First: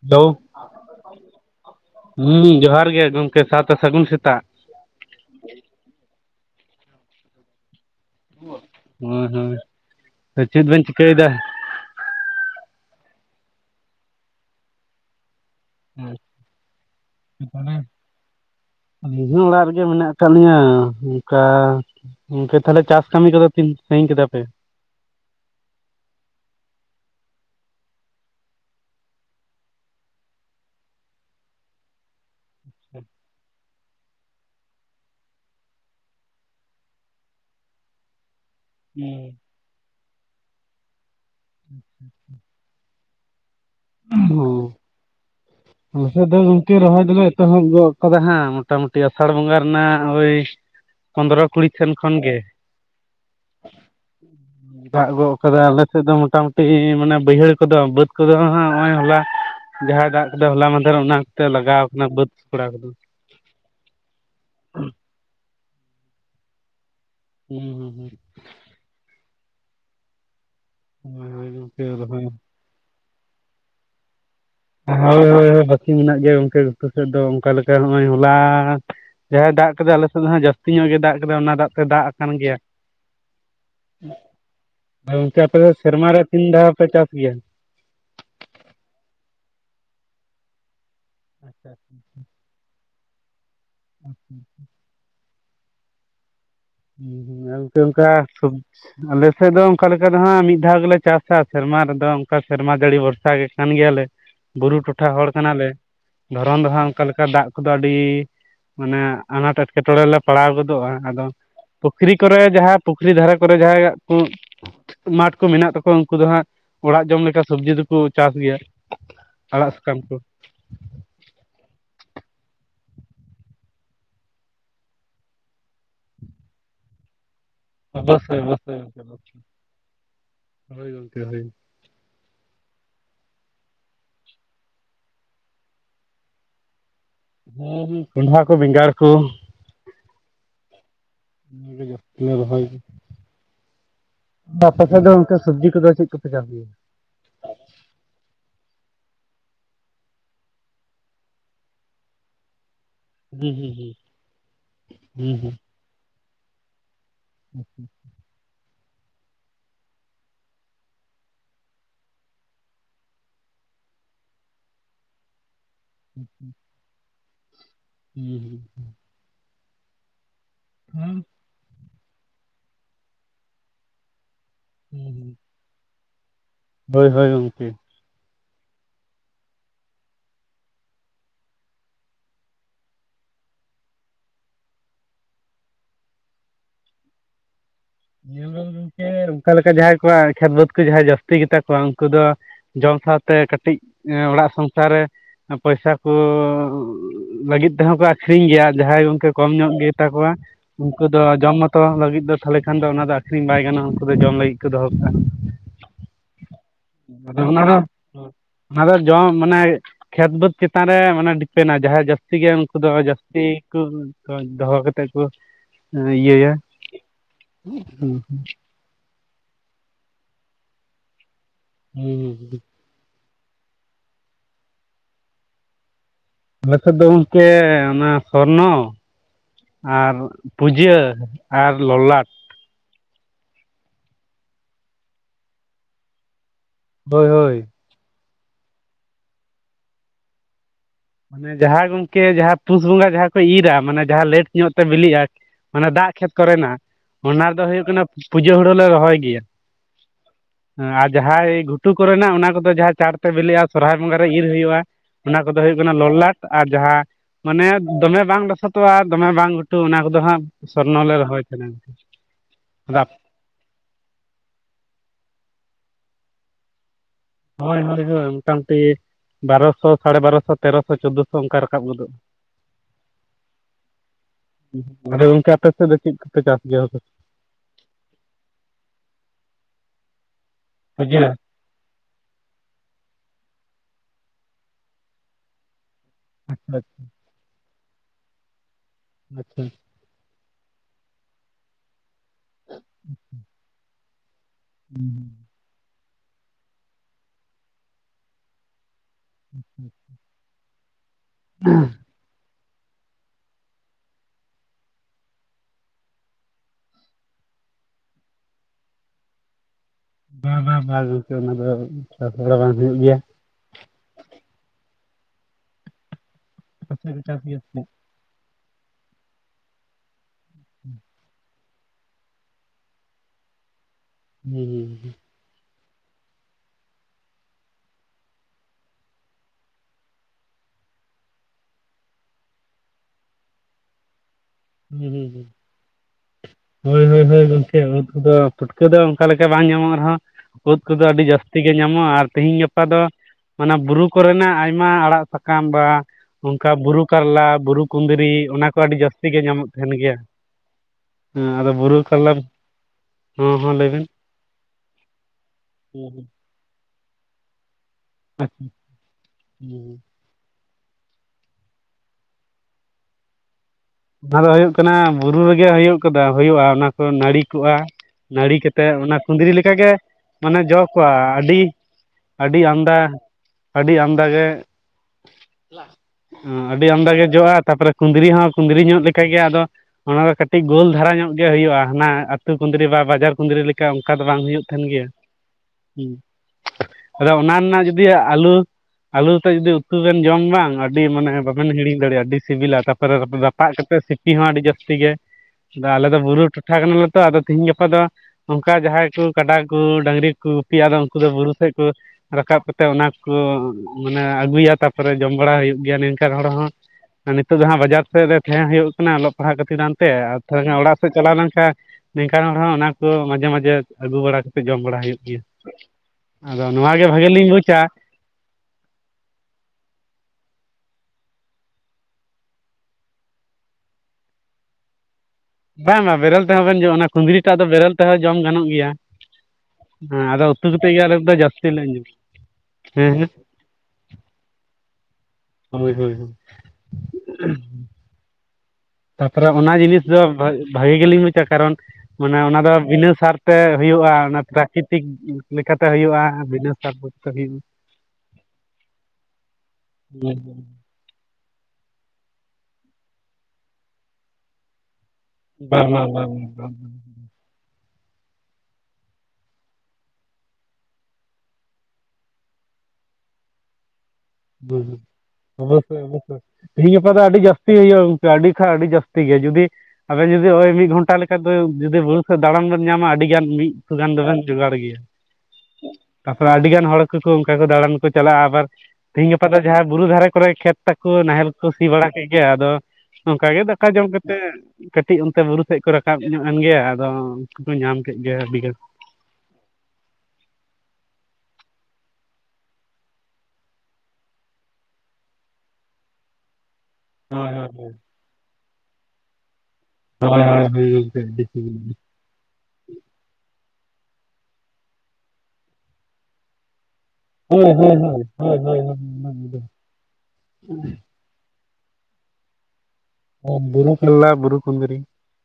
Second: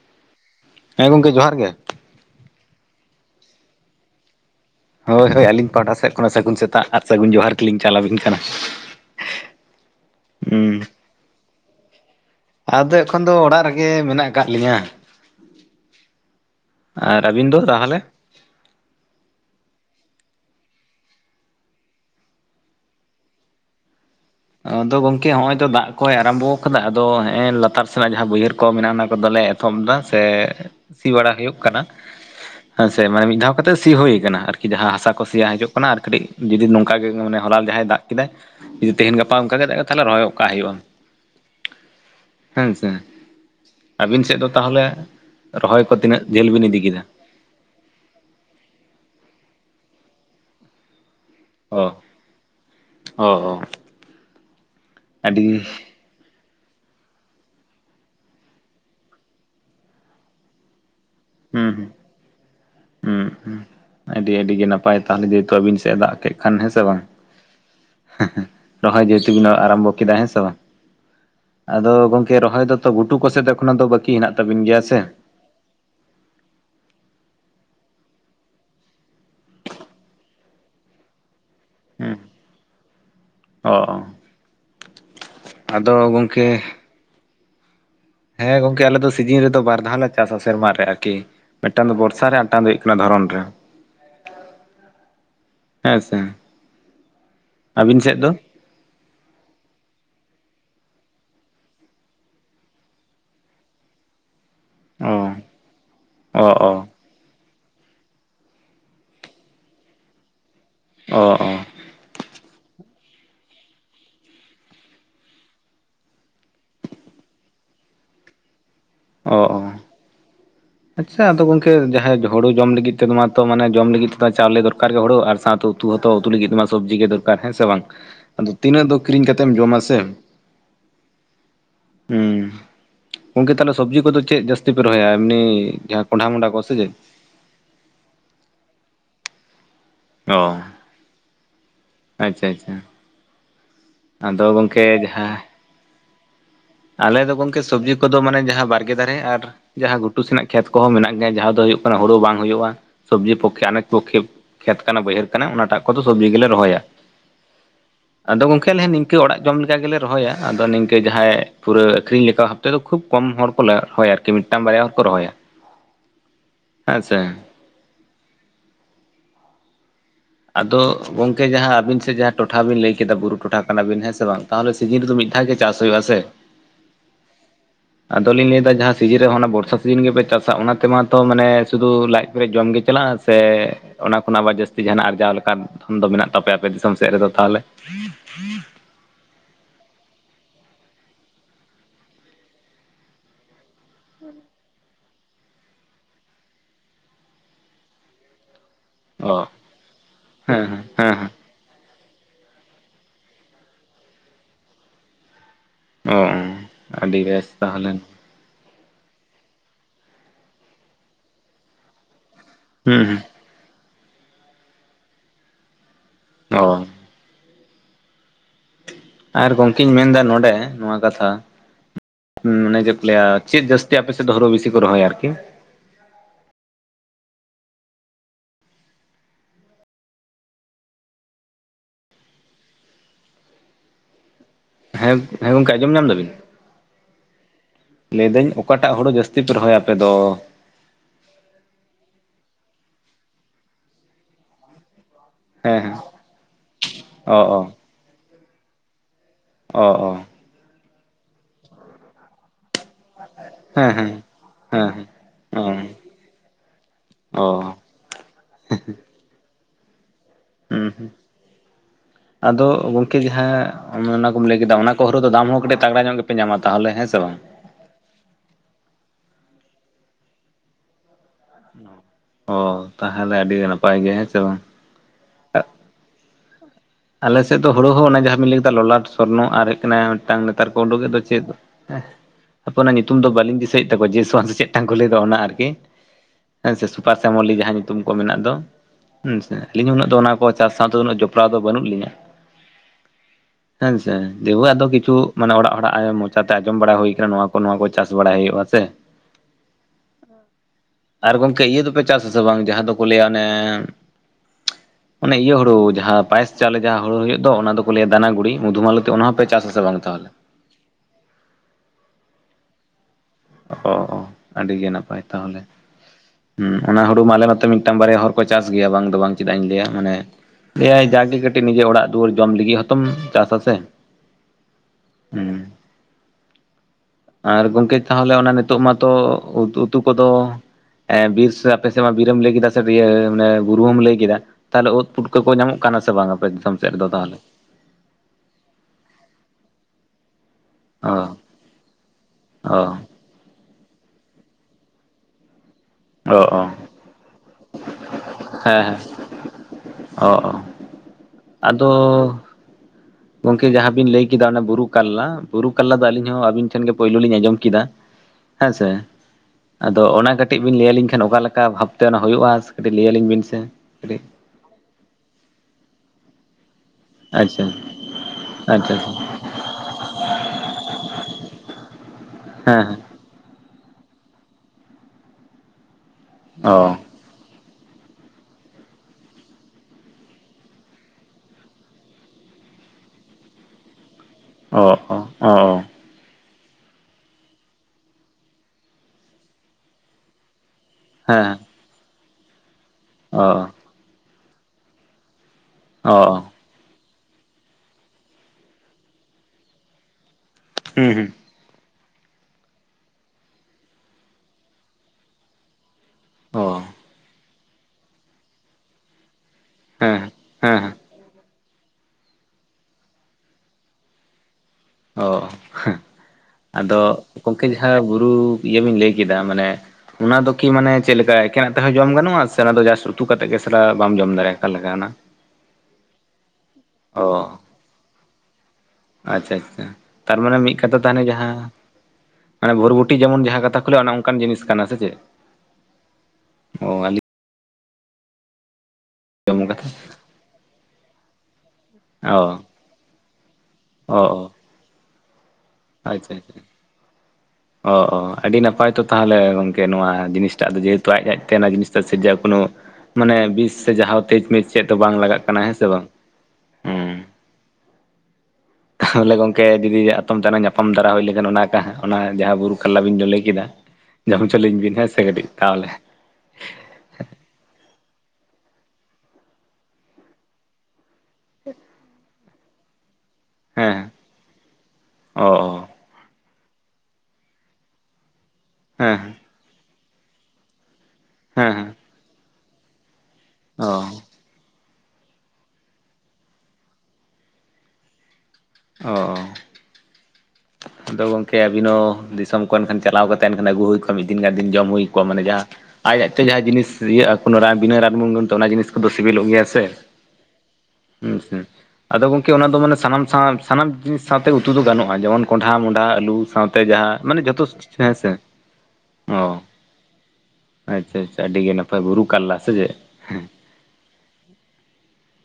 [inaudible] ᱦᱮᱸ ᱜᱚᱝᱠᱮ ᱡᱚᱦᱟᱨ ᱜᱮ ᱦᱮᱸ ᱡᱚᱦᱟᱨ ᱜᱮ ᱜᱚᱢᱠᱮ ᱥᱟᱶᱛᱟ ᱥᱟᱹᱜᱩᱱ ᱥᱮᱛᱟᱜ ᱦᱳᱭ ᱦᱳᱭ ᱟᱹᱞᱤᱧ ᱯᱟᱦᱴᱟ ᱥᱮᱫ ᱠᱷᱚᱱ ᱥᱟᱹᱜᱩᱱ ᱥᱮᱛᱟᱜ ᱟᱨ ᱥᱟᱹᱜᱩᱱ ᱡᱚᱦᱟᱨ ᱜᱮᱞᱤᱧ ᱪᱟᱞᱟ ᱟᱵᱤᱱ ᱠᱟᱱᱟ ᱦᱮᱸ ᱠᱟᱹᱭᱫᱟ ᱟᱫᱚ ᱮᱠᱷᱚᱱ ᱫᱚ ᱚᱲᱟᱜ ᱨᱮᱜᱮ ᱢᱮᱱᱟᱜ ᱟᱠᱟᱫ ᱞᱤᱧᱟᱹ ᱟᱨ ᱦᱮᱸ ᱟᱹᱵᱤᱱ ᱫᱚ ᱛᱟᱦᱚᱞᱮ ᱟᱹᱞᱤᱧ ᱦᱚᱸ ᱚᱲᱟᱜ ᱨᱮᱜᱮ ᱢᱮᱱᱟᱜ ᱟᱠᱟᱫ ᱞᱤᱧᱟᱹ ᱚᱱᱠᱟ ᱜᱚᱝᱠᱮ ᱛᱟᱦᱞᱮ ᱪᱟᱥ ᱠᱟᱹᱢᱤ ᱠᱚᱫᱚ ᱛᱤᱱ ᱥᱟᱺᱜᱤᱧ ᱠᱮᱫᱟ ᱯᱮ? ᱟᱫᱚ ᱜᱚᱝᱠᱮ ᱦᱚᱜ ᱚᱭ ᱛᱚ ᱫᱟᱜ ᱠᱚᱭ ᱟᱨᱟᱢᱵᱚ ᱠᱟᱫᱟ ᱟᱫᱚ ᱦᱮᱹᱜ ᱮ ᱞᱟᱛᱟᱨ ᱥᱮᱱᱟᱜ ᱡᱟᱦᱟᱸ ᱵᱟᱹᱭᱦᱟᱹᱨ ᱠᱚ ᱢᱮᱱᱟᱜᱼᱟ ᱚᱱᱟ ᱠᱚᱫᱚᱞᱮ ᱮ ᱛᱷᱚᱯ ᱫᱟ ᱥᱮ ᱥᱤ ᱵᱟᱲᱟ ᱦᱩᱭᱩᱜ ᱠᱟᱱᱟ ᱦᱮᱸ ᱥᱮ ᱢᱤᱫ ᱫᱷᱟᱣ ᱠᱟᱛᱮ ᱥᱤ ᱦᱳᱭ ᱠᱟᱱᱟ ᱟᱨᱠᱤ ᱡᱟᱦᱟᱸ ᱦᱟᱥᱟ ᱠᱚ ᱥᱤᱭᱟ ᱦᱤᱡᱩᱜ ᱠᱟᱱᱟ ᱟᱨ ᱠᱟᱹᱴᱤᱡ ᱡᱩᱫᱤ ᱱᱚᱝᱠᱟ ᱜᱮ ᱢᱟᱱᱮ ᱦᱚᱞᱟ ᱡᱟᱦᱟᱸᱭ ᱫᱟᱜ ᱠᱮᱫᱟᱭ [inaudible] ᱛᱮᱦᱮᱱ ᱜᱟᱯᱟ ᱚᱝᱠᱟᱜᱮ [unintelligible] ᱛᱟᱦᱞᱮ ᱨᱚᱦᱚᱭᱚᱜ ᱠᱟᱜ ᱦᱳᱭᱳᱜᱼᱟ ᱾ [inaudible] ᱦᱮᱸᱥᱮ ᱟᱹᱵᱤᱱ ᱥᱮᱜ ᱫᱚ ᱛᱟᱦᱚᱞᱮ ᱨᱚᱦᱚᱭ ᱠᱚ ᱛᱤᱱᱟᱹᱜ ᱡᱷᱟᱹᱞ ᱵᱤᱱ ᱤᱫᱤ ᱠᱮᱫᱟ? [unintelligible] ᱠᱚᱫᱚ ᱦᱟᱸᱜ ᱢᱚᱴᱟᱢᱩᱴᱤ ᱟᱥᱟᱲ ᱵᱚᱸᱜᱟ ᱨᱮᱱᱟᱜ ᱳᱭ ᱯᱚᱱᱨᱚ ᱠᱩᱲᱤ ᱠᱷᱟᱹᱱ ᱚ ᱠᱷᱚᱱ ᱜᱮ ᱚ ᱚ ᱫᱟᱜ ᱜᱚᱜ ᱠᱟᱫᱟ ᱟᱹᱰᱤ ᱟᱞᱮ ᱥᱮᱫ ᱫᱚ ᱢᱚᱴᱟᱢᱩᱴᱤ [unintelligible] ᱢᱟᱱᱮ ᱵᱟᱹᱭᱦᱟᱹᱲ ᱠᱚᱫᱚ ᱵᱟᱹᱫᱽ ᱠᱚᱫᱚ ᱦᱟᱸᱜ ᱦᱚᱜᱼᱚᱭ ᱦᱚᱞᱟ ᱡᱟᱦᱟᱸᱭ ᱫᱟᱜ ᱠᱚᱫᱚ ᱦᱚᱞᱟ ᱢᱟᱫᱷᱮᱨ ᱚᱱᱟ ᱛᱮ ᱦᱩᱸ ᱞᱟᱜᱟᱣ ᱦᱩᱸ ᱠᱟᱱᱟ ᱵᱟᱹᱫᱽ ᱠᱚ ᱯᱚᱲᱟ ᱠᱚᱫᱚ ᱦᱩᱸ ᱦᱩᱸ ᱟᱹᱰᱤ ᱟᱹᱰᱤ ᱜᱮ ᱱᱟᱯᱟᱭ ᱛᱟᱦᱚᱞᱮ ᱡᱮᱦᱮᱛᱩ ᱟᱵᱤᱱ ᱥᱮᱜ ᱫᱟᱜ ᱠᱮᱜ ᱠᱷᱟᱱ ᱦᱮᱸ ᱥᱮ ᱵᱟᱝ ᱦᱩᱸ ᱦᱩᱸ ᱦᱮᱦᱮ ᱨᱚᱦᱚᱭ [unintelligible] ᱟᱨᱟᱢᱵᱚ ᱠᱮᱫᱟ ᱦᱮᱸ ᱥᱮ ᱵᱟᱝ ᱦᱳᱭ ᱜᱚᱢᱠᱮ ᱟᱫᱚ ᱜᱚᱝᱠᱮ ᱨᱚᱦᱚᱭ ᱫᱚ ᱛᱚ ᱜᱷᱩᱴᱩ ᱠᱚ ᱥᱮᱫ ᱮᱠᱠᱷᱱᱚ ᱫᱚ ᱵᱟᱹᱠᱤ ᱦᱮᱱᱟᱜ ᱛᱟᱵᱤᱱ ᱜᱮᱭᱟ ᱥᱮ ᱦᱳᱭ ᱦᱳᱭ ᱦᱳᱭ ᱵᱟᱹᱠᱤ ᱢᱮᱱᱟᱜ ᱜᱮᱭᱟ ᱜᱚᱝᱠᱮ ᱴᱩ ᱥᱮᱫ ᱫᱚ ᱚᱝᱠᱟ ᱞᱮᱠᱟ ᱱᱚᱜᱼᱚᱭ ᱦᱚᱞᱟ ᱡᱟᱦᱟᱸᱭ ᱫᱟᱜ ᱠᱟᱫᱟᱭ ᱟᱞᱮ ᱥᱮᱫ ᱫᱚᱜ ᱡᱟᱹᱥᱛᱤ ᱧᱚᱜ ᱜᱮᱭ ᱫᱟᱜ ᱠᱮᱫᱟᱭ ᱚᱱᱟ ᱫᱟᱜ ᱛᱮ ᱫᱟᱜ ᱦᱩᱸ ᱠᱟᱱ ᱜᱮᱭᱟ ᱚ ᱚ ᱜᱚᱝᱠᱮ ᱟᱯᱮ ᱫᱚ ᱟᱫᱚ ᱥᱮᱨᱢᱟᱨᱮ ᱛᱤᱱ ᱜᱚᱝᱠᱮ ᱫᱷᱟᱣ ᱯᱮ ᱪᱟᱥ ᱜᱮᱭᱟ ᱦᱮᱸ ᱜᱚᱝᱠᱮ ᱟᱞᱮ ᱫᱚ ᱥᱤᱡᱤᱱ ᱨᱮᱫᱚ ᱵᱟᱨ ᱫᱷᱟᱣ ᱞᱮ ᱪᱟᱥᱟ ᱥᱮᱨᱢᱟ ᱨᱮ ᱟᱨᱠᱤ ᱢᱤᱫᱴᱟᱝ ᱫᱚ ᱵᱚᱨᱥᱟ ᱨᱮ ᱟᱴᱟᱝ ᱫᱚ ᱦᱳᱭᱳᱜ ᱠᱟᱱᱟ ᱫᱷᱚᱨᱚᱱ ᱨᱮ [inaudible] ᱦᱮᱸ ᱥᱮ ᱦᱩᱸ [unintelligible] ᱟᱹᱵᱤᱱ ᱚᱱᱠᱟ ᱥᱮᱫ ᱫᱚ ᱥᱚᱵ ᱟᱞᱮ ᱥᱮᱜ ᱫᱚ ᱚᱝᱠᱟ ᱞᱮᱠᱟ ᱫᱚ ᱦᱟᱸᱜ ᱢᱤᱫ ᱫᱷᱟᱣ ᱜᱮᱞᱮ ᱪᱟᱥᱟ ᱥᱮᱨᱢᱟ ᱨᱮᱫᱚ ᱚᱝᱠᱟ ᱥᱮᱨᱢᱟ ᱡᱟᱹᱲᱤ ᱵᱷᱚᱨᱥᱟ ᱜᱮ ᱠᱟᱱ ᱜᱮᱭᱟᱞᱮ ᱵᱩᱨᱩ ᱴᱚᱴᱷᱟ ᱚ ᱦᱚᱲ ᱠᱟᱱᱟᱞᱮ ᱚ ᱫᱷᱚᱨᱚᱱ ᱫᱚ ᱚ ᱦᱟᱸᱜ ᱚᱝᱠᱟ ᱞᱮᱠᱟ ᱫᱟᱜ ᱠᱚᱫᱚ ᱟᱹᱰᱤ ᱢᱟᱱᱮ ᱟᱱᱟᱴ ᱮᱴᱠᱮᱴᱚᱬᱮ ᱨᱮ ᱞᱮ ᱯᱟᱲᱟᱣ ᱜᱚᱫᱚᱜᱼᱟ ᱚ ᱟᱫᱚ ᱚ ᱯᱩᱠᱷᱨᱤ ᱠᱚᱨᱮ ᱡᱟᱦᱟᱸ ᱯᱩᱠᱷᱨᱤ ᱫᱷᱟᱨᱮ ᱠᱚᱨᱮ ᱡᱟᱦᱟᱸᱭᱟᱜ ᱠᱚ ᱢᱟᱴᱷ ᱠᱚ ᱢᱮᱱᱟᱜ ᱛᱟᱠᱚᱣᱟ ᱩᱱᱠᱩ ᱫᱚ ᱦᱟᱸᱜ ᱚᱲᱟᱜ ᱡᱚᱢ ᱞᱮᱠᱟ ᱥᱚᱵᱡᱤ ᱫᱚᱠᱚ ᱪᱟᱥ ᱜᱮᱭᱟ ᱚ ᱟᱲᱟᱜ ᱚ ᱥᱟᱠᱟᱢ ᱠᱚ ᱟᱪᱪᱷᱟ ᱟᱫᱚ ᱜᱚᱝᱠᱮ ᱡᱟᱦᱟᱭ ᱦᱳᱲᱳ ᱡᱚᱢ ᱞᱟᱹᱜᱤᱫ ᱛᱮᱫᱚ ᱢᱟᱛᱚ ᱢᱟᱱᱮ ᱡᱚᱢ ᱞᱟᱹᱜᱤᱫ ᱛᱮᱫᱚ ᱪᱟᱣᱞᱮ ᱫᱚᱨᱠᱟᱨ ᱜᱮ ᱦᱳᱲᱳ ᱟᱨ ᱥᱟᱶᱛᱮ ᱩᱛ ᱛᱩ ᱟᱛᱚ ᱩᱛᱩ ᱞᱟᱹᱜᱤᱜ ᱢᱟ ᱥᱚᱵᱡᱤ ᱜᱮ ᱫᱚᱠᱟᱨ ᱦᱮᱸ ᱥᱮ ᱵᱟᱝ? ᱚᱵᱚᱥᱥᱳᱭ ᱟᱫᱚ ᱚᱵᱚᱥᱥᱳᱭ ᱛᱤᱱᱟᱹᱜ ᱫᱚ ᱠᱤᱨᱤᱧ ᱜᱚᱝᱠᱮ ᱠᱟᱛᱮᱢ ᱡᱚᱢᱟ ᱥᱮ ᱦᱳᱭ ᱜᱚᱝᱠᱮ ᱦᱳᱭ ᱦᱮᱸ ᱦᱩᱸ ᱜᱚᱝᱠᱮ ᱛᱟᱦᱚᱞᱮ ᱥᱚᱵᱽᱡᱤ ᱠᱚᱫᱚ ᱪᱮᱜ ᱡᱟᱹᱥᱛᱤ ᱯᱮ ᱨᱚᱦᱚᱭᱟ ᱮᱢᱱᱤ ᱡᱟᱸᱦᱟ ᱠᱚᱸᱰᱷᱟ ᱢᱚᱰᱟ ᱠᱚ ᱥᱮ ᱪᱮᱜ? ᱦᱩᱸ ᱦᱩᱸ ᱠᱚᱸᱰᱷᱟ ᱠᱚ ᱵᱮᱸᱜᱟᱲ ᱠᱳ ᱚ ᱱᱤᱭᱜᱮ ᱡᱟᱹᱥᱛᱤ ᱞᱮ ᱟᱪᱪᱷᱟ ᱨᱚᱦᱚᱭ ᱟᱪᱪᱷᱟ ᱟᱫᱚ ᱟᱯᱮ ᱜᱚᱝᱠᱮ ᱥᱮᱜ ᱫᱚ ᱡᱟᱦᱟᱸ ᱜᱚᱝᱠᱮ ᱥᱚᱵᱽᱡᱤ ᱠᱚᱫᱚ ᱪᱮᱜ ᱠᱚᱯᱮ ᱪᱟᱥ ᱜᱮᱭᱟ ᱟᱞᱮ ᱫᱚ ᱜᱚᱝᱠᱮ ᱥᱚᱵᱽᱡᱤ ᱠᱚᱫᱚ ᱢᱟᱱᱮ ᱡᱟᱦᱟᱸ ᱵᱟᱨᱜᱮ ᱫᱷᱟᱨᱮ ᱟᱨ ᱡᱟᱦᱟᱸ ᱜᱷᱩᱴᱩ ᱥᱮᱱᱟᱜ ᱠᱷᱮᱛ ᱠᱚᱦᱚᱸ ᱢᱮᱱᱟᱜ ᱜᱮᱭᱟ ᱡᱟᱦᱟᱸ ᱫᱚ ᱦᱳᱭᱳᱜ ᱠᱟᱱᱟ ᱦᱳᱲᱳ ᱵᱟᱝ ᱦᱳᱭᱳᱜᱼᱟ ᱥᱚᱵᱽᱡᱤ ᱦᱩᱸ ᱯᱚᱠᱠᱷᱮ ᱦᱩᱸ ᱟᱱᱟᱪ ᱦᱩᱸ ᱯᱚᱠᱠᱷᱮ ᱠᱷᱮᱛ ᱠᱟᱱᱟ ᱵᱟᱹᱭᱦᱟᱹᱲ ᱦᱩᱸ ᱠᱟᱱᱟ ᱦᱩᱸ ᱚᱱᱟᱴᱟᱜ ᱠᱚᱫᱚ ᱥᱚᱵᱽᱡᱤ ᱜᱮᱞᱮ ᱨᱚᱦᱚᱭᱟ [inaudible] ᱟᱫᱚ ᱜᱚᱝᱠᱮ ᱱᱮ ᱱᱤᱝᱠᱟᱹ ᱚᱲᱟᱜ ᱡᱚᱢ ᱞᱮᱠᱟ ᱜᱮᱞᱮ ᱨᱚᱦᱚᱭᱟ ᱟᱫᱚ ᱱᱤᱝᱠᱟᱹ ᱡᱟᱦᱟᱸᱭ ᱯᱩᱨᱟᱹ ᱟᱹᱠᱷᱨᱤᱧ ᱞᱮᱠᱟ ᱵᱷᱟᱛᱮ ᱫᱚ ᱠᱷᱩᱵ ᱠᱚᱢ ᱦᱚᱲ ᱠᱚ ᱨᱚᱦᱚᱭᱟ ᱟᱨᱠᱤ ᱢᱤᱫᱴᱟᱝ ᱵᱟᱨᱭᱟ ᱦᱚᱲ ᱠᱚ ᱨᱚᱦᱚᱭᱟ [inaudible] ᱦᱮᱸ ᱥᱮ [inaudible] ᱟᱫᱚ ᱦᱩᱸ ᱦᱩᱸ ᱜᱚᱝᱠᱮ ᱡᱟᱦᱟᱸ ᱟᱵᱤᱱ ᱥᱮᱫ ᱡᱟᱦᱟᱸ ᱴᱚᱴᱷᱟ ᱵᱤᱱ ᱞᱟᱹᱭ ᱠᱮᱫᱟ ᱵᱩᱨᱩ ᱴᱚᱴᱷᱟ ᱠᱟᱱᱟᱵᱤᱱ ᱦᱮᱸ ᱥᱮ ᱵᱟᱝ ᱛᱟᱦᱚᱞᱮ ᱥᱤᱡᱤᱱ ᱦᱩᱸ ᱨᱮᱫᱚ ᱢᱤᱫ ᱦᱩᱸ ᱫᱷᱟᱣ ᱜᱮ ᱪᱟᱥ ᱦᱩᱭᱩᱜ ᱟᱥᱮ ᱦᱳᱭ ᱦᱳᱭ ᱜᱚᱝᱠᱮ ᱟᱫᱚᱞᱤᱧ ᱞᱟᱹᱭ ᱫᱟ ᱡᱟᱦᱟᱸ ᱥᱤᱡᱤᱱ ᱨᱮ ᱚᱱᱟ ᱵᱚᱨᱥᱟ ᱥᱤᱡᱤᱱ ᱜᱮᱯᱮ ᱪᱟᱥᱟ ᱚᱱᱟ ᱛᱮᱢᱟᱛᱚ ᱢᱟᱱᱮ ᱥᱩᱫᱷᱩ ᱞᱟᱡ ᱯᱮᱨᱮᱡᱽ ᱡᱚᱢ ᱜᱮ ᱪᱟᱞᱟᱜᱼᱟ ᱥᱮ ᱚᱱᱟ ᱠᱷᱚᱱᱟᱜ ᱟᱵᱟᱨ ᱡᱟᱹᱥᱛᱤ ᱡᱟᱦᱟᱱᱟᱜ ᱟᱨᱡᱟᱣ ᱞᱮᱠᱟᱱ ᱫᱷᱚᱱ ᱫᱚ ᱢᱮᱱᱟᱜ ᱛᱟᱯᱮᱭᱟ ᱟᱯᱮ ᱫᱤᱥᱚᱢ ᱥᱮᱫ ᱨᱮᱫᱚ ᱛᱟᱦᱚᱞᱮ ᱧᱮᱞ ᱵᱮᱱ ᱜᱚᱝᱠᱮ ᱚᱱᱠᱟ ᱞᱮᱠᱟ ᱡᱟᱦᱟᱸᱭ ᱠᱚᱣᱟᱜ ᱠᱷᱮᱛ ᱵᱟᱹᱫᱽ ᱠᱚ ᱡᱟᱦᱟᱸᱭ ᱡᱟᱹᱥᱛᱤ ᱜᱮᱛᱟ ᱠᱚᱣᱟ ᱩᱱᱠᱩ ᱫᱚ ᱡᱚᱢ ᱥᱟᱶᱛᱮ ᱠᱟᱹᱴᱤᱡ ᱚᱲᱟᱜ ᱥᱚᱝᱥᱟᱨ ᱨᱮ ᱯᱚᱭᱥᱟ ᱠᱚ ᱞᱟᱹᱜᱤᱫ ᱛᱮᱦᱚᱸ ᱠᱚ [inaudible] ᱠᱷᱨᱤᱧ ᱜᱮᱭᱟ ᱡᱟᱦᱟᱸᱭ ᱜᱚᱝᱠᱮ ᱚ ᱠᱚᱢ ᱧᱚᱜ ᱜᱮᱛᱟ ᱠᱚᱣᱟ ᱦᱮᱸ ᱦᱮᱸ ᱩᱝᱠᱩ ᱦᱮᱸ ᱫᱚ ᱦᱮᱸ ᱡᱚᱢ ᱢᱚᱛᱚ ᱞᱟᱹᱜᱤᱜ ᱫᱚ ᱛᱟᱦᱞᱮ ᱠᱷᱟᱱ ᱫᱚ ᱚᱱᱟ ᱫᱚ ᱟᱠᱠᱷᱨᱤᱧ ᱵᱟᱭ ᱜᱟᱱᱚᱜᱼᱟ ᱩᱝᱠᱩ ᱫᱚ ᱡᱚᱢ ᱞᱟᱹᱜᱤᱛ ᱠᱚ ᱫᱚᱦᱚ ᱠᱟᱜᱼᱟ ᱾ ᱚ ᱟᱹᱰᱤ ᱵᱮᱥ ᱛᱟᱦᱚᱞᱮ [unintelligible] ᱚᱱᱟ ᱫᱚ ᱡᱚᱢ ᱢᱟᱱᱮ ᱠᱷᱮᱛ ᱵᱟᱹᱫᱽ ᱪᱮᱛᱟᱱ ᱨᱮ ᱢᱟᱱᱮ ᱰᱤᱯᱮᱱᱟᱭ ᱡᱟᱦᱟᱸᱭ ᱡᱟᱹᱥᱛᱤ ᱜᱮᱭᱟ ᱠᱩᱫᱚ ᱦᱩᱸ ᱦᱩᱸ ᱡᱟᱹᱥᱛᱤ ᱠᱚ ᱫᱚᱦᱚ ᱠᱟᱛᱮ ᱠᱚ ᱤᱭᱟᱹᱭᱟ ᱚ [inaudible] ᱟᱨ ᱜᱚᱝᱠᱮᱧ ᱢᱮᱱᱫᱟ ᱱᱚᱰᱮ ᱱᱚᱣᱟ ᱠᱟᱛᱷᱟ ᱦᱩᱸ ᱦᱩᱸ ᱢᱟᱱᱮ ᱪᱮᱫ ᱠᱚ ᱞᱟᱹᱭᱟ ᱪᱤᱫ ᱡᱟᱹᱥᱛᱤ ᱟᱯᱮ ᱥᱮᱫ ᱫᱚ ᱦᱳᱲᱳ ᱵᱮᱥᱤ ᱠᱚ ᱨᱚᱦᱚᱭᱟ ᱟᱨᱠᱤ ᱟᱞᱮᱥᱮᱫ ᱫᱚ ᱜᱚᱝᱠᱮ ᱚᱱᱟ ᱥᱚᱨᱱᱚ ᱟᱨ ᱯᱩᱡᱟᱹ ᱟᱨ ᱞᱚᱞᱟᱴ ᱦᱮᱸ ᱦᱮᱸ ᱜᱚᱝᱠᱮ ᱟᱡᱸᱚᱢ ᱧᱟᱢ ᱫᱟ ᱵᱤᱱ ᱦᱳᱭ ᱦᱳᱭ ᱞᱟᱹᱭ ᱫᱟᱹᱧ ᱚᱠᱟᱴᱟᱜ ᱦᱩᱲᱩ ᱡᱟᱹᱥᱛᱤ ᱯᱮ ᱨᱚᱦᱚᱭᱟ ᱟᱯᱮ ᱫᱚ ᱢᱟᱱᱮ ᱡᱟᱦᱟᱸ ᱜᱚᱝᱠᱮ ᱡᱟᱦᱟᱸ ᱯᱩᱥ ᱵᱚᱸᱜᱟ ᱡᱟᱦᱟᱸ ᱠᱚ ᱤᱨᱟ ᱢᱟᱱᱮ ᱡᱟᱦᱟᱸ ᱞᱮᱴ ᱧᱚᱜ ᱛᱮ ᱵᱤᱞᱤᱜᱼᱟ ᱦᱮᱸ ᱚᱱᱟ ᱦᱮᱸ ᱫᱟᱜ ᱠᱷᱮᱛ ᱠᱚᱨᱮᱱᱟᱜ ᱚ ᱚᱱᱟ ᱨᱮᱫᱚ ᱚ ᱦᱩᱭᱩᱜ ᱠᱟᱱᱟ ᱯᱩᱡᱟᱹ ᱦᱩᱲᱩ ᱞᱮ ᱨᱚᱦᱚᱭ ᱜᱮᱭᱟ ᱚ ᱚ ᱟᱨ ᱡᱟᱦᱟᱸᱭ ᱜᱷᱩᱴᱩ ᱠᱚᱨᱮᱱᱟᱜ ᱚᱱᱟ ᱠᱚᱫᱚ ᱡᱟᱦᱟᱸ ᱪᱟᱲ ᱛᱮ ᱵᱤᱞᱤᱜᱼᱟ ᱦᱮᱸ ᱥᱚᱨᱦᱟᱭ ᱦᱮᱸ ᱵᱚᱸᱜᱟ ᱨᱮ ᱤᱨ ᱦᱩᱭᱩᱜᱼᱟ ᱦᱮᱸ ᱚᱱᱟ ᱠᱚᱫᱚ ᱦᱩᱭᱩᱜ ᱦᱮᱸ ᱠᱟᱱᱟ ᱞᱚᱞᱟᱴ ᱟᱨ ᱡᱟᱦᱟᱸ ᱚ ᱢᱟᱱᱮ ᱚ ᱫᱚᱢᱮ ᱵᱟᱝ ᱞᱚᱥᱚᱫᱚᱜᱼᱟ ᱫᱚᱢᱮ ᱵᱟᱝ ᱜᱷᱩᱴᱩ ᱚᱱᱟ ᱠᱚᱫᱚ ᱦᱟᱸᱜ ᱦᱩᱸ ᱥᱚᱨᱱᱚ ᱦᱩᱸ ᱞᱮ ᱨᱚᱦᱚᱭ ᱦᱮᱸ ᱚᱱᱟ ᱠᱚᱢ ᱞᱟᱹᱭ ᱠᱮᱫᱟ ᱚᱱᱟ ᱠᱚ ᱦᱳᱨᱳ ᱫᱚ ᱫᱟᱢ ᱦᱚᱸ ᱠᱟᱹᱴᱤᱡ ᱛᱟᱜᱽᱟ ᱧᱚᱜ ᱜᱮᱯᱮ ᱧᱟᱢᱟ ᱛᱟᱦᱚᱞᱮ ᱦᱮᱸ ᱥᱮ ᱵᱟᱝ ᱦᱳᱭ ᱦᱳᱭ ᱦᱳᱭ ᱢᱚᱴᱟᱢᱩᱴᱤ ᱵᱟᱨᱚᱥᱚ ᱥᱟᱲᱮ ᱵᱟᱨᱚᱥᱚ ᱛᱮᱨᱚᱥᱚ ᱪᱳᱫᱫᱳ ᱚ ᱛᱟᱦᱚᱞᱮ ᱟᱹᱰᱤ ᱱᱟᱯᱟᱭ ᱜᱮ ᱦᱮᱸ ᱥᱮ ᱵᱟᱝ ᱟᱫᱚ ᱜᱚᱝᱠᱮ ᱟᱯᱮ ᱥᱮᱫ ᱫᱚ ᱪᱮᱫ ᱠᱚᱯᱮ ᱪᱟᱥ ᱜᱮᱭᱟ ᱟᱞᱮᱥᱮᱫ ᱫᱚ ᱦᱩᱲᱩ ᱦᱚᱸ ᱚᱱᱮ ᱡᱟᱦᱟᱸ ᱵᱤᱱ ᱞᱟᱹᱭ ᱠᱮᱫᱟ ᱞᱚᱞᱟᱴ ᱥᱚᱨᱱᱚ ᱟᱨ ᱠᱟᱱᱟ ᱢᱤᱫᱴᱟᱝ ᱱᱮᱛᱟᱨ ᱠᱚ ᱩᱰᱩᱠᱮᱫ ᱫᱚ ᱟᱪᱪᱷᱟ ᱪᱮᱫ ᱦᱮᱸ ᱚᱱᱟ ᱧᱩᱛᱩᱢ ᱫᱚ ᱵᱟᱹᱞᱤᱧ ᱫᱤᱥᱟᱹᱭᱮᱫ ᱛᱟᱠᱚᱣᱟ ᱪᱮᱫᱴᱟᱱ ᱠᱚ ᱞᱟᱹᱭᱫᱚ ᱚᱱᱟ ᱟᱨᱠᱤ ᱦᱮᱸ ᱥᱮ ᱥᱩᱯᱟᱨ ᱥᱟᱢᱚᱞᱤ ᱡᱟᱦᱟᱸ ᱧᱩᱛᱩᱢ ᱠᱚ ᱢᱮᱱᱟᱜ ᱫᱚ ᱟᱪᱪᱷᱟ ᱟᱹᱞᱤᱧ ᱦᱚᱸ ᱩᱱᱟᱹᱜ ᱫᱚ ᱚᱱᱟ ᱪᱟᱥ ᱥᱟᱶᱛᱮ ᱫᱚ ᱩᱱᱟᱹᱜ ᱡᱚᱯᱲᱟᱣ ᱫᱚ ᱵᱟᱹᱱᱩᱜ ᱞᱤᱧᱟ ᱦᱮᱸᱥᱮ ᱫᱤᱠᱩ ᱠᱤᱪᱷᱩ ᱢᱟᱱᱮ ᱚᱲᱟᱜ ᱚᱲᱟᱜ ᱢᱚᱪᱟᱛᱮ ᱟᱸᱚᱢ ᱵᱟᱲᱟ ᱦᱩᱭ ᱠᱟᱱᱟ ᱱᱚᱣᱟ ᱠᱚ ᱱᱚᱣᱟ ᱠᱚ ᱪᱟᱥ ᱵᱟᱲᱟᱭ ᱦᱩᱭᱩᱜ ᱟᱥᱮ [inaudible] [inaudible] ᱟᱨ ᱜᱚᱝᱠᱮ ᱤᱭᱟᱹ ᱫᱚᱯᱮ ᱪᱟᱥ ᱟᱥᱮ ᱵᱟᱝ ᱡᱟᱦᱟᱸ ᱫᱚᱠᱚ ᱞᱟᱹᱭᱟ ᱚᱱᱮ ᱚᱱᱮ ᱤᱭᱟᱹ ᱦᱩᱲᱩ ᱡᱟᱦᱟᱸ ᱯᱟᱭᱮᱥ ᱪᱟᱣᱞᱮ ᱡᱟᱦᱟᱸ ᱦᱳᱲᱩ ᱦᱩᱭᱩᱜ ᱫᱚ ᱚᱱᱟ ᱫᱚᱠᱚ ᱞᱟᱹᱭᱟ ᱫᱟᱱᱟ ᱜᱩᱲᱤ ᱢᱚᱫᱷᱩᱢᱟᱞᱚᱛᱤ ᱚᱱᱟ ᱦᱚᱸᱯᱮ ᱪᱟᱥ ᱟᱥᱮ ᱵᱟᱝ ᱛᱟᱦᱚᱞᱮ ᱜᱚᱝᱠᱮ ᱚᱱᱟ ᱫᱚ ᱪᱟᱥ ᱵᱟᱲᱟ ᱵᱟᱝ ᱦᱩᱭᱩᱜ ᱜᱮᱭᱟ ᱚ ᱚ ᱚ ᱟᱹᱰᱤ ᱜᱮ ᱱᱟᱯᱟᱭ ᱛᱟᱦᱚᱞᱮ ᱟᱯᱮ ᱚᱱᱟ ᱥᱮᱫ ᱠᱚ ᱦᱩᱲᱩ ᱢᱟ ᱪᱟᱥ ᱟᱞᱮ ᱜᱮᱭᱟ ᱱᱚᱛᱮ ᱥᱮ ᱪᱮᱫ ᱢᱤᱫᱴᱟᱝ ᱵᱟᱨᱭᱟ ᱦᱚᱲ ᱪᱟᱥ ᱜᱮᱭᱟ ᱵᱟᱝ ᱫᱚ ᱵᱟᱝ ᱪᱮᱫᱟᱜ ᱤᱧ ᱞᱟᱹᱭᱟ ᱢᱟᱱᱮ ᱞᱟᱹᱭ ᱟᱭ ᱡᱟᱜᱮ ᱱᱤᱡᱮ ᱚᱲᱟᱜ ᱫᱩᱣᱟᱹᱨ ᱡᱚᱢ ᱞᱟᱹᱜᱤᱫ ᱦᱚᱸᱛᱚᱢ ᱪᱟᱥ ᱟᱥᱮ ᱦᱩᱸ ᱦᱮᱸ ᱟᱨ ᱜᱚᱝᱠᱮ ᱛᱟᱦᱚᱞᱮ ᱚᱱᱟ ᱱᱤᱛᱚᱜ ᱢᱟᱛᱚ ᱩᱛᱩ ᱠᱚᱫᱚ ᱵᱤᱨ ᱟᱯᱮ ᱥᱮᱫ ᱢᱟ ᱵᱤᱨᱢ ᱞᱟᱹᱭ ᱠᱮᱫᱟ ᱥᱮ ᱵᱩᱨᱩ ᱦᱚᱸᱢ ᱞᱟᱹᱭ ᱠᱮᱫᱟ ᱛᱟᱦᱚᱞᱮ ᱩᱫ ᱦᱩᱸ ᱦᱩᱸ ᱯᱩᱴᱠᱟᱹ ᱦᱩᱸ ᱠᱚ ᱧᱟᱢᱚᱜ ᱠᱟᱱᱟ ᱥᱮ ᱵᱟᱝ ᱟᱯᱮ ᱫᱤᱥᱚᱢ ᱥᱮᱫ ᱨᱮᱫᱚ ᱛᱟᱦᱚᱞᱮ ᱩᱫᱠᱚᱫᱚ ᱯᱷᱩᱴᱠᱟᱹ ᱫᱚ ᱚᱱᱠᱟ ᱞᱮᱠᱟ ᱵᱟᱝ ᱧᱟᱢᱚᱜ ᱨᱮᱦᱚᱸ ᱩᱫ ᱠᱚᱫᱚ ᱟᱹᱰᱤ ᱚ ᱡᱟᱹᱥᱛᱤ ᱜᱮ ᱧᱟᱢᱚᱜᱼᱟ ᱟᱨ ᱛᱤᱦᱤᱧ ᱚ ᱜᱟᱯᱟ ᱫᱚ ᱚᱱᱟ ᱵᱩᱨᱩ ᱠᱚᱨᱮᱱᱟᱜ ᱟᱭᱢᱟ ᱟᱲᱟᱜ ᱥᱟᱠᱟᱢ ᱵᱟ ᱚ ᱚ ᱚᱱᱠᱟ ᱵᱩᱨᱩ ᱠᱟᱨᱞᱟ ᱵᱩᱨᱩ ᱠᱩᱸᱫᱽᱨᱤ ᱚᱱᱟ ᱠᱚ ᱦᱮᱸ ᱟᱹᱰᱤ ᱦᱮᱸ ᱡᱟᱹᱥᱛᱤ ᱡᱟᱹᱥᱛᱤ ᱜᱮ ᱧᱟᱢᱚᱜ ᱛᱟᱦᱮᱱ ᱜᱮᱭᱟ ᱚ ᱚ ᱦᱮᱸ ᱟᱫᱚ ᱵᱩᱨᱩ ᱠᱷᱚᱜ ᱞᱮ ᱜᱚᱝᱠᱮ ᱡᱟᱦᱟᱸ ᱵᱤᱱ ᱞᱟᱹᱭ ᱠᱮᱫᱟ ᱚᱱᱟ ᱵᱩᱨᱩ ᱠᱟᱨᱞᱟ ᱵᱩᱨᱩ ᱠᱟᱨᱞᱟ ᱫᱚ ᱦᱩᱸ ᱦᱩᱸ ᱟᱹᱞᱤᱧ ᱦᱚᱸ ᱟᱹᱵᱤᱱ ᱴᱷᱮᱱ ᱜᱮ ᱯᱳᱭᱞᱳ ᱞᱤᱧ ᱟᱸᱡᱚᱢ ᱠᱮᱫᱟ ᱦᱮᱸᱥᱮ ᱦᱩᱸ ᱟᱫᱚ ᱚᱱᱟ [unintelligible] ᱵᱤᱱ ᱠᱟᱹᱴᱤᱡ ᱞᱟᱹᱭ ᱟᱞᱤᱧ ᱠᱷᱟᱱ ᱚᱠᱟ ᱞᱮᱠᱟ ᱵᱷᱟᱵᱽᱛᱮ ᱚᱱᱟ ᱦᱩᱭᱩᱜᱼᱟ ᱠᱟᱹᱴᱤᱡ ᱞᱟᱹᱭ ᱟᱞᱤᱧ ᱵᱤᱱ ᱥᱮ ᱦᱩᱸ᱾ ᱚᱱᱟ ᱫᱚ ᱦᱩᱭᱩᱜ ᱠᱟᱱᱟ ᱵᱩᱨᱩ ᱨᱮᱜᱮ ᱦᱩᱭᱩᱜ ᱠᱟᱱᱟ ᱦᱩᱭᱩᱜᱼᱟ ᱚᱱᱟ ᱠᱚ ᱱᱟᱹᱲᱤ ᱟᱪᱪᱷᱟ ᱠᱚᱜᱼᱟ ᱱᱟᱹᱲᱤ ᱟᱪᱪᱷᱟ ᱠᱟᱛᱮᱜ ᱟᱪᱪᱷᱟ ᱚᱱᱟ ᱠᱩᱸᱫᱽᱨᱤ ᱞᱮᱠᱟ ᱜᱮ ᱢᱟᱱᱮ ᱡᱚ ᱠᱚᱣᱟ ᱟᱹᱰᱤ ᱟᱹᱰᱤ ᱦᱮᱸ ᱟᱢᱫᱟ ᱦᱮᱸ ᱟᱹᱰᱤ ᱟᱢᱫᱟ ᱜᱮ ᱚ ᱟᱹᱰᱤ ᱟᱢᱫᱟ ᱜᱮ ᱡᱚᱜᱼᱟ ᱛᱟᱯᱚᱨᱮ ᱠᱩᱸᱫᱽᱨᱤ ᱦᱚᱸ ᱠᱩᱸᱫᱽᱨᱤ ᱧᱚᱜ ᱞᱮᱠᱟᱜᱮ ᱟᱫᱚ ᱚᱱᱟ ᱫᱚ ᱠᱟᱹᱴᱤᱡ ᱜᱳᱞ ᱫᱷᱟᱨᱟ ᱧᱚᱜ ᱜᱮ ᱦᱩᱭᱩᱜᱼᱟ ᱦᱟᱱᱟ ᱟᱹᱛᱩ ᱠᱩᱸᱫᱽᱨᱤ ᱵᱟᱡᱟᱨ ᱠᱩᱸᱫᱽᱨᱤ ᱞᱮᱠᱟ ᱚᱱᱠᱟ ᱫᱚ ᱵᱟᱝ ᱦᱩᱭᱩᱜ ᱠᱟᱱᱟ ᱚ ᱴᱮᱱ ᱜᱮᱭᱟ ᱚ ᱚ ᱦᱮᱸ ᱟᱫᱚ ᱚᱱᱟ ᱨᱮᱱᱟᱜ ᱡᱩᱫᱤ ᱟᱹᱞᱩ ᱟᱹᱞᱩᱛᱮ ᱡᱩᱫᱤ ᱩᱛᱩ ᱵᱮᱱ ᱡᱚᱢ ᱵᱟᱝ ᱟᱹᱰᱤ ᱢᱟᱱᱮ ᱦᱮᱸ ᱵᱟᱵᱮᱱ ᱦᱤᱲᱤᱧ ᱫᱟᱲᱮᱭᱟᱜᱼᱟ ᱟᱹᱰᱤ ᱥᱤᱵᱤᱞᱟ ᱛᱟᱨᱯᱚᱨᱮ ᱚ ᱨᱟᱯᱟᱜ ᱠᱟᱛᱮᱫ ᱥᱤᱯᱤ ᱦᱚᱸ ᱟᱹᱰᱤ ᱡᱟᱹᱥᱛᱤ ᱜᱮ ᱟᱫᱚ ᱟᱞᱮ ᱫᱚ ᱚ ᱵᱩᱨᱩ ᱴᱚᱴᱷᱟ ᱠᱟᱱᱟᱞᱮ ᱛᱚ ᱟᱫᱚ ᱛᱤᱦᱮᱧ ᱜᱟᱯᱟ ᱫᱚ ᱚᱱᱠᱟ ᱡᱟᱦᱟᱸᱭ ᱠᱩ ᱠᱟᱰᱟ ᱠᱚ ᱰᱟᱹᱝᱨᱤ ᱠᱩ ᱜᱚᱯᱤᱭᱟ ᱫᱚ ᱦᱩᱸ ᱩᱱᱠᱩ ᱦᱩᱸ ᱫᱚ ᱵᱩᱨᱩ ᱥᱮᱫ ᱠᱩ ᱨᱟᱠᱟᱵ ᱠᱟᱛᱮᱜ ᱚᱱᱟ ᱠᱚ ᱢᱟᱱᱮ ᱟᱹᱜᱩᱭᱟ ᱛᱟᱯᱚᱨᱮ ᱡᱚᱢ ᱵᱟᱲᱟ ᱦᱩᱭᱩᱜ ᱜᱮᱭᱟ᱾ ᱱᱤᱝ ᱦᱚᱲ ᱚ ᱦᱚᱸ ᱱᱤᱛᱚᱜ ᱫᱚ ᱦᱟᱸᱜ ᱵᱟᱡᱟᱨ ᱥᱮᱫ ᱨᱮ ᱛᱟᱦᱮᱸ ᱦᱩᱭᱩᱜ ᱠᱟᱱᱟ ᱚᱞᱚᱜ ᱯᱟᱲᱦᱟᱜ ᱠᱷᱛᱤᱨ ᱦᱟᱱᱛᱮ ᱦᱮᱸ ᱛᱟᱦᱚᱞᱮ ᱦᱮᱸ ᱦᱮᱸ ᱚᱲᱟᱜ ᱥᱮᱫ ᱪᱟᱞᱟᱣ ᱞᱮᱱᱠᱷᱟᱱ ᱱᱤᱝᱠᱟᱱ ᱦᱚᱸᱲ ᱚᱱᱟ ᱠᱚ ᱢᱟᱡᱷᱮ ᱢᱟᱡᱷᱮ ᱟᱹᱜᱩ ᱵᱟᱲᱟ ᱡᱚᱢ ᱵᱟᱲᱟ ᱦᱩᱭᱩᱜ ᱚ ᱜᱮᱭᱟ ᱦᱮᱸ ᱟᱫᱚ ᱱᱚᱶᱟ ᱜᱮ ᱵᱷᱟᱜᱮ ᱞᱤᱧ ᱜᱚᱝᱠᱮ ᱵᱩᱡᱟ ᱡᱟᱦᱟᱸ ᱵᱩᱨᱩ ᱤᱭᱟᱹ ᱵᱤᱱ ᱞᱟᱹᱭ ᱠᱮᱫᱟ ᱢᱟᱱᱮ ᱚᱱᱟ ᱫᱚ ᱠᱤ ᱢᱟᱱᱮ ᱪᱮᱫ ᱞᱮᱠᱟ ᱮᱠᱮᱱᱟᱜ ᱛᱮᱦᱚᱸ ᱡᱚᱢ ᱜᱟᱱᱚᱜᱼᱟ ᱥᱮ ᱚᱱᱟ ᱡᱟᱥ ᱩᱛᱩ ᱠᱟᱛᱮ ᱜᱮ ᱪᱟᱲᱟ ᱵᱟᱢ ᱡᱚᱢ ᱫᱟᱲᱮᱭᱟᱜᱼᱟ? ᱟᱠᱟ ᱞᱮᱠᱟᱱᱟᱜ? ᱵᱟᱝ ᱱᱟᱝ ᱵᱮᱨᱮᱞ ᱛᱮᱦᱚᱸ ᱵᱮᱱ ᱡᱚᱢᱼᱟ ᱚᱱᱟ ᱠᱷᱩᱸᱫᱽᱨᱤ ᱚ ᱴᱟᱜ ᱫᱚ ᱵᱮᱨᱮᱞ ᱛᱮᱦᱚᱸ ᱡᱚᱢ ᱜᱟᱱᱚᱜ ᱜᱮᱭᱟ᱾ ᱟᱪᱪᱷᱟ ᱟᱪᱪᱷᱟ [inaudible] ᱦᱮᱸ ᱟᱫᱚ ᱛᱟᱨᱢᱟᱱᱮ ᱩᱛᱩ ᱢᱤᱫ ᱠᱟᱛᱮ ᱠᱟᱛᱷᱟ ᱜᱮ ᱟᱞᱮ ᱛᱟᱦᱚᱞᱮ ᱫᱚ ᱡᱟᱦᱟᱸ ᱡᱟᱹᱥᱛᱤ ᱞᱮ ᱧᱩᱭ ᱢᱟᱱᱮ ᱵᱷᱚᱨᱵᱩᱴᱤ ᱡᱮᱢᱚᱱ ᱡᱟᱦᱟᱸ ᱠᱟᱛᱷᱟ ᱠᱷᱩ ᱞᱟᱹᱭᱼᱟ ᱚᱱᱠᱟᱱ ᱡᱤᱱᱤᱥ ᱠᱟᱱᱟ ᱥᱮ ᱪᱮᱫ? ᱦᱳᱭ ᱦᱳᱭ ᱚ ᱟᱹᱞᱤᱧ ᱦᱳᱭ [unintelligible] ᱛᱟᱯᱚᱨᱮ ᱟᱸᱡᱚᱢ ᱚᱱᱟ ᱠᱟᱫᱟ ᱡᱤᱱᱤᱥ ᱫᱚ ᱵᱷᱟᱹᱜᱤ ᱜᱮᱞᱤᱧ ᱵᱩᱡᱟ ᱠᱟᱨᱚᱱ ᱢᱟᱱᱮ ᱚ ᱚᱱᱟ ᱫᱚ ᱵᱤᱱᱟᱹ ᱥᱟᱨ ᱛᱮ ᱦᱩᱭᱩᱜᱼᱟ ᱚ ᱚᱱᱟ ᱚ ᱯᱨᱟᱠᱨᱤᱛᱤᱠ ᱞᱮᱠᱟᱛ ᱛᱮ ᱦᱩᱭᱩᱜᱼᱟ ᱟᱪᱪᱷᱟ ᱟᱪᱪᱷᱟ ᱵᱤᱱᱟ ᱥᱟᱨ ᱛᱮ ᱦᱩᱭᱩᱜᱼᱟ ᱚ ᱚ ᱟᱹᱰᱤ ᱱᱟᱯᱟᱭ ᱛᱚ ᱛᱟᱦᱚᱞᱮ ᱜᱚᱝᱠᱮ ᱱᱚᱣᱟ ᱡᱤᱱᱤᱥ ᱦᱩᱭᱩᱜᱼᱟ ᱴᱟᱜ ᱫᱚ ᱡᱮ ᱟᱡ ᱟᱡ ᱛᱮ ᱡᱤᱱᱤᱥ ᱠᱳᱱᱳ ᱢᱟᱱᱮ ᱵᱤᱥ ᱥᱮ ᱡᱟᱦᱟᱸ ᱛᱮᱢ ᱪᱮᱫ ᱵᱟᱝ ᱞᱟᱜᱟᱜ ᱠᱟᱱᱟ ᱦᱮᱸ ᱥᱮ ᱵᱟᱝ ᱦᱮᱸ ᱛᱚᱞᱮ ᱜᱚᱢᱠᱮ ᱡᱩᱫᱤ ᱟᱛᱚᱢ ᱛᱟᱭᱚᱢ ᱧᱟᱯᱟᱢ ᱫᱷᱟᱨᱟ ᱦᱩᱭ ᱞᱮᱱᱠᱷᱟᱱ ᱚᱱᱟᱠᱟ ᱚᱱᱟ ᱡᱟᱦᱟᱸ ᱵᱩᱨᱩ ᱠᱟᱨᱞᱟ ᱵᱤᱱ ᱞᱟᱹᱭ ᱠᱮᱫᱟ ᱡᱚᱢ ᱦᱚᱪᱚ ᱞᱤᱧ ᱵᱤᱱ ᱦᱮᱸ ᱥᱮ ᱠᱟᱹᱴᱤᱡ ᱛᱟᱦᱚᱞᱮ [unintelligible] ᱛᱮᱦᱮᱧ ᱜᱟᱯᱟ ᱟᱹᱰᱤ ᱡᱟᱹᱥᱛᱤ ᱦᱩᱭᱩᱜᱼᱟ ᱜᱚᱢᱠᱮ ᱟᱹᱰᱤ ᱠᱷᱟᱱ ᱟᱹᱰᱤ ᱡᱟᱹᱥᱛᱤ ᱜᱮ ᱡᱩᱫᱤ ᱟᱵᱮᱱ ᱡᱩᱫᱤ ᱚᱭ ᱢᱤᱫ ᱜᱷᱚᱱᱴᱟ ᱞᱮ ᱵᱟᱠᱟᱱ ᱫᱚ ᱡᱩᱫᱤ ᱵᱩᱨᱩ ᱥᱮᱫ ᱫᱟᱬᱟᱱ ᱵᱱ ᱧᱟᱢᱟ ᱟᱹᱰᱤ ᱜᱟᱱ ᱢᱤᱫ ᱩᱛᱩ ᱦᱮᱸ ᱜᱟᱱ ᱫᱚᱵᱮᱱ ᱡᱚᱜᱟᱲ ᱜᱮᱭᱟ᱾ ᱚ ᱚ ᱦᱚᱲ ᱟᱹᱰᱤᱜᱟᱱ ᱦᱚᱲ ᱠᱚᱠᱚ ᱚᱱᱠᱟ ᱠᱚ ᱫᱟᱬᱟᱱ ᱠᱚ ᱪᱟᱞᱟᱜᱼᱟ ᱟᱵᱟᱨ ᱦᱮᱸ ᱛᱤᱦᱮᱧ ᱜᱟᱯᱟ ᱫᱚ ᱡᱟᱦᱟᱸᱭ ᱵᱩᱨᱩ ᱫᱷᱟᱨᱮ ᱠᱚᱨᱮ ᱠᱷᱮᱛ ᱛᱟᱠᱚ ᱱᱟᱦᱮᱞ ᱠᱚ ᱦᱮᱸ ᱥᱤ ᱦᱮᱸ ᱵᱟᱲᱟ ᱠᱮᱫ ᱜᱮᱭᱟ ᱟᱫᱚ ᱚᱱᱠᱟ ᱜᱮ ᱚ ᱫᱟᱠᱟ ᱡᱚᱢ ᱠᱟᱛᱮᱫ ᱠᱟᱹᱴᱤᱡ ᱚᱱᱛᱮ ᱵᱩᱨᱩ ᱥᱮᱫ ᱠᱚ ᱨᱟᱠᱟᱵ ᱧᱚᱜ ᱮᱱ ᱜᱮᱭᱟ ᱟᱫᱚ ᱩᱱᱠᱩ ᱠᱚ ᱧᱟᱢ ᱠᱮᱫ ᱜᱮᱟ. ᱰᱤ ᱜᱟᱱ ᱦᱚᱻ ᱟᱫᱚ ᱜᱚᱝᱠᱮ ᱟᱹᱵᱤᱱᱚ ᱫᱤᱥᱚᱢ ᱠᱚ ᱮᱱᱠᱷᱚᱱ ᱪᱟᱞᱟᱣ ᱠᱟᱛᱮᱫ ᱮᱱᱠᱷᱟᱱ ᱟᱹᱜᱩ ᱦᱩᱭ ᱠᱚᱜᱼᱟ ᱢᱤᱫ ᱫᱤᱱ ᱜᱟᱱ ᱡᱚᱢ ᱦᱩᱭ ᱠᱚᱜᱼᱟ ᱢᱟᱱᱮ ᱡᱟᱦᱟᱸ ᱟᱡ ᱟᱡ ᱛᱮ ᱡᱟᱦᱟᱸ ᱡᱤᱱᱤᱥ ᱦᱳᱭ ᱤᱭᱟᱹᱜᱼᱟ ᱠᱳᱱᱳ ᱦᱳᱭ ᱦᱳᱭ ᱨᱟᱱ ᱵᱤᱱᱟᱹ ᱨᱟᱱ ᱢᱩᱨᱜᱟᱹᱱᱛᱮ ᱚᱱᱟ ᱡᱤᱱᱤᱥ ᱠᱚᱫᱚ ᱥᱤᱵᱤᱞᱚᱜ ᱜᱮᱭᱟ ᱥᱮ ᱦᱚᱭ ᱦᱚᱭ ᱦᱳᱭ ᱜᱚᱝᱠᱮ ᱦᱩᱸ ᱟᱹᱰᱤ ᱥᱮ ᱥᱤᱵᱤᱞ ᱜᱮ ᱟᱫᱚ ᱜᱚᱝᱠᱮ ᱚᱱᱟ ᱫᱚ ᱢᱟᱱᱮ ᱥᱟᱱᱟᱢ ᱥᱟᱶ ᱥᱟᱱᱟᱢ ᱡᱤᱱᱤᱥ ᱥᱟᱶᱛᱮ ᱩᱛᱩ ᱫᱚ ᱜᱟᱱᱚᱜᱼᱟ ᱡᱮᱢᱚᱱ ᱠᱚᱸᱰᱷᱟ ᱢᱚᱸᱰᱷᱟ ᱟᱹᱞᱩ ᱥᱟᱶ ᱛᱮ ᱡᱟᱦᱟᱸ ᱢᱟᱱᱮ ᱡᱚᱛᱚ ᱦᱮᱸᱥᱮ ᱦᱳᱭ ᱦᱳᱭ ᱚ ᱦᱳᱭ ᱟᱪᱷᱟ ᱟᱪᱷᱟ ᱟᱹᱰᱤᱜᱮ ᱱᱟᱯᱟᱭ ᱵᱩᱨᱩ ᱠᱟᱨᱞᱟ ᱥᱮ ᱪᱮᱫ ᱦᱚᱸ ᱵᱩᱨᱩ ᱠᱳᱨᱞᱟ ᱵᱩᱨᱩ ᱠᱩᱸᱫᱽᱨᱤ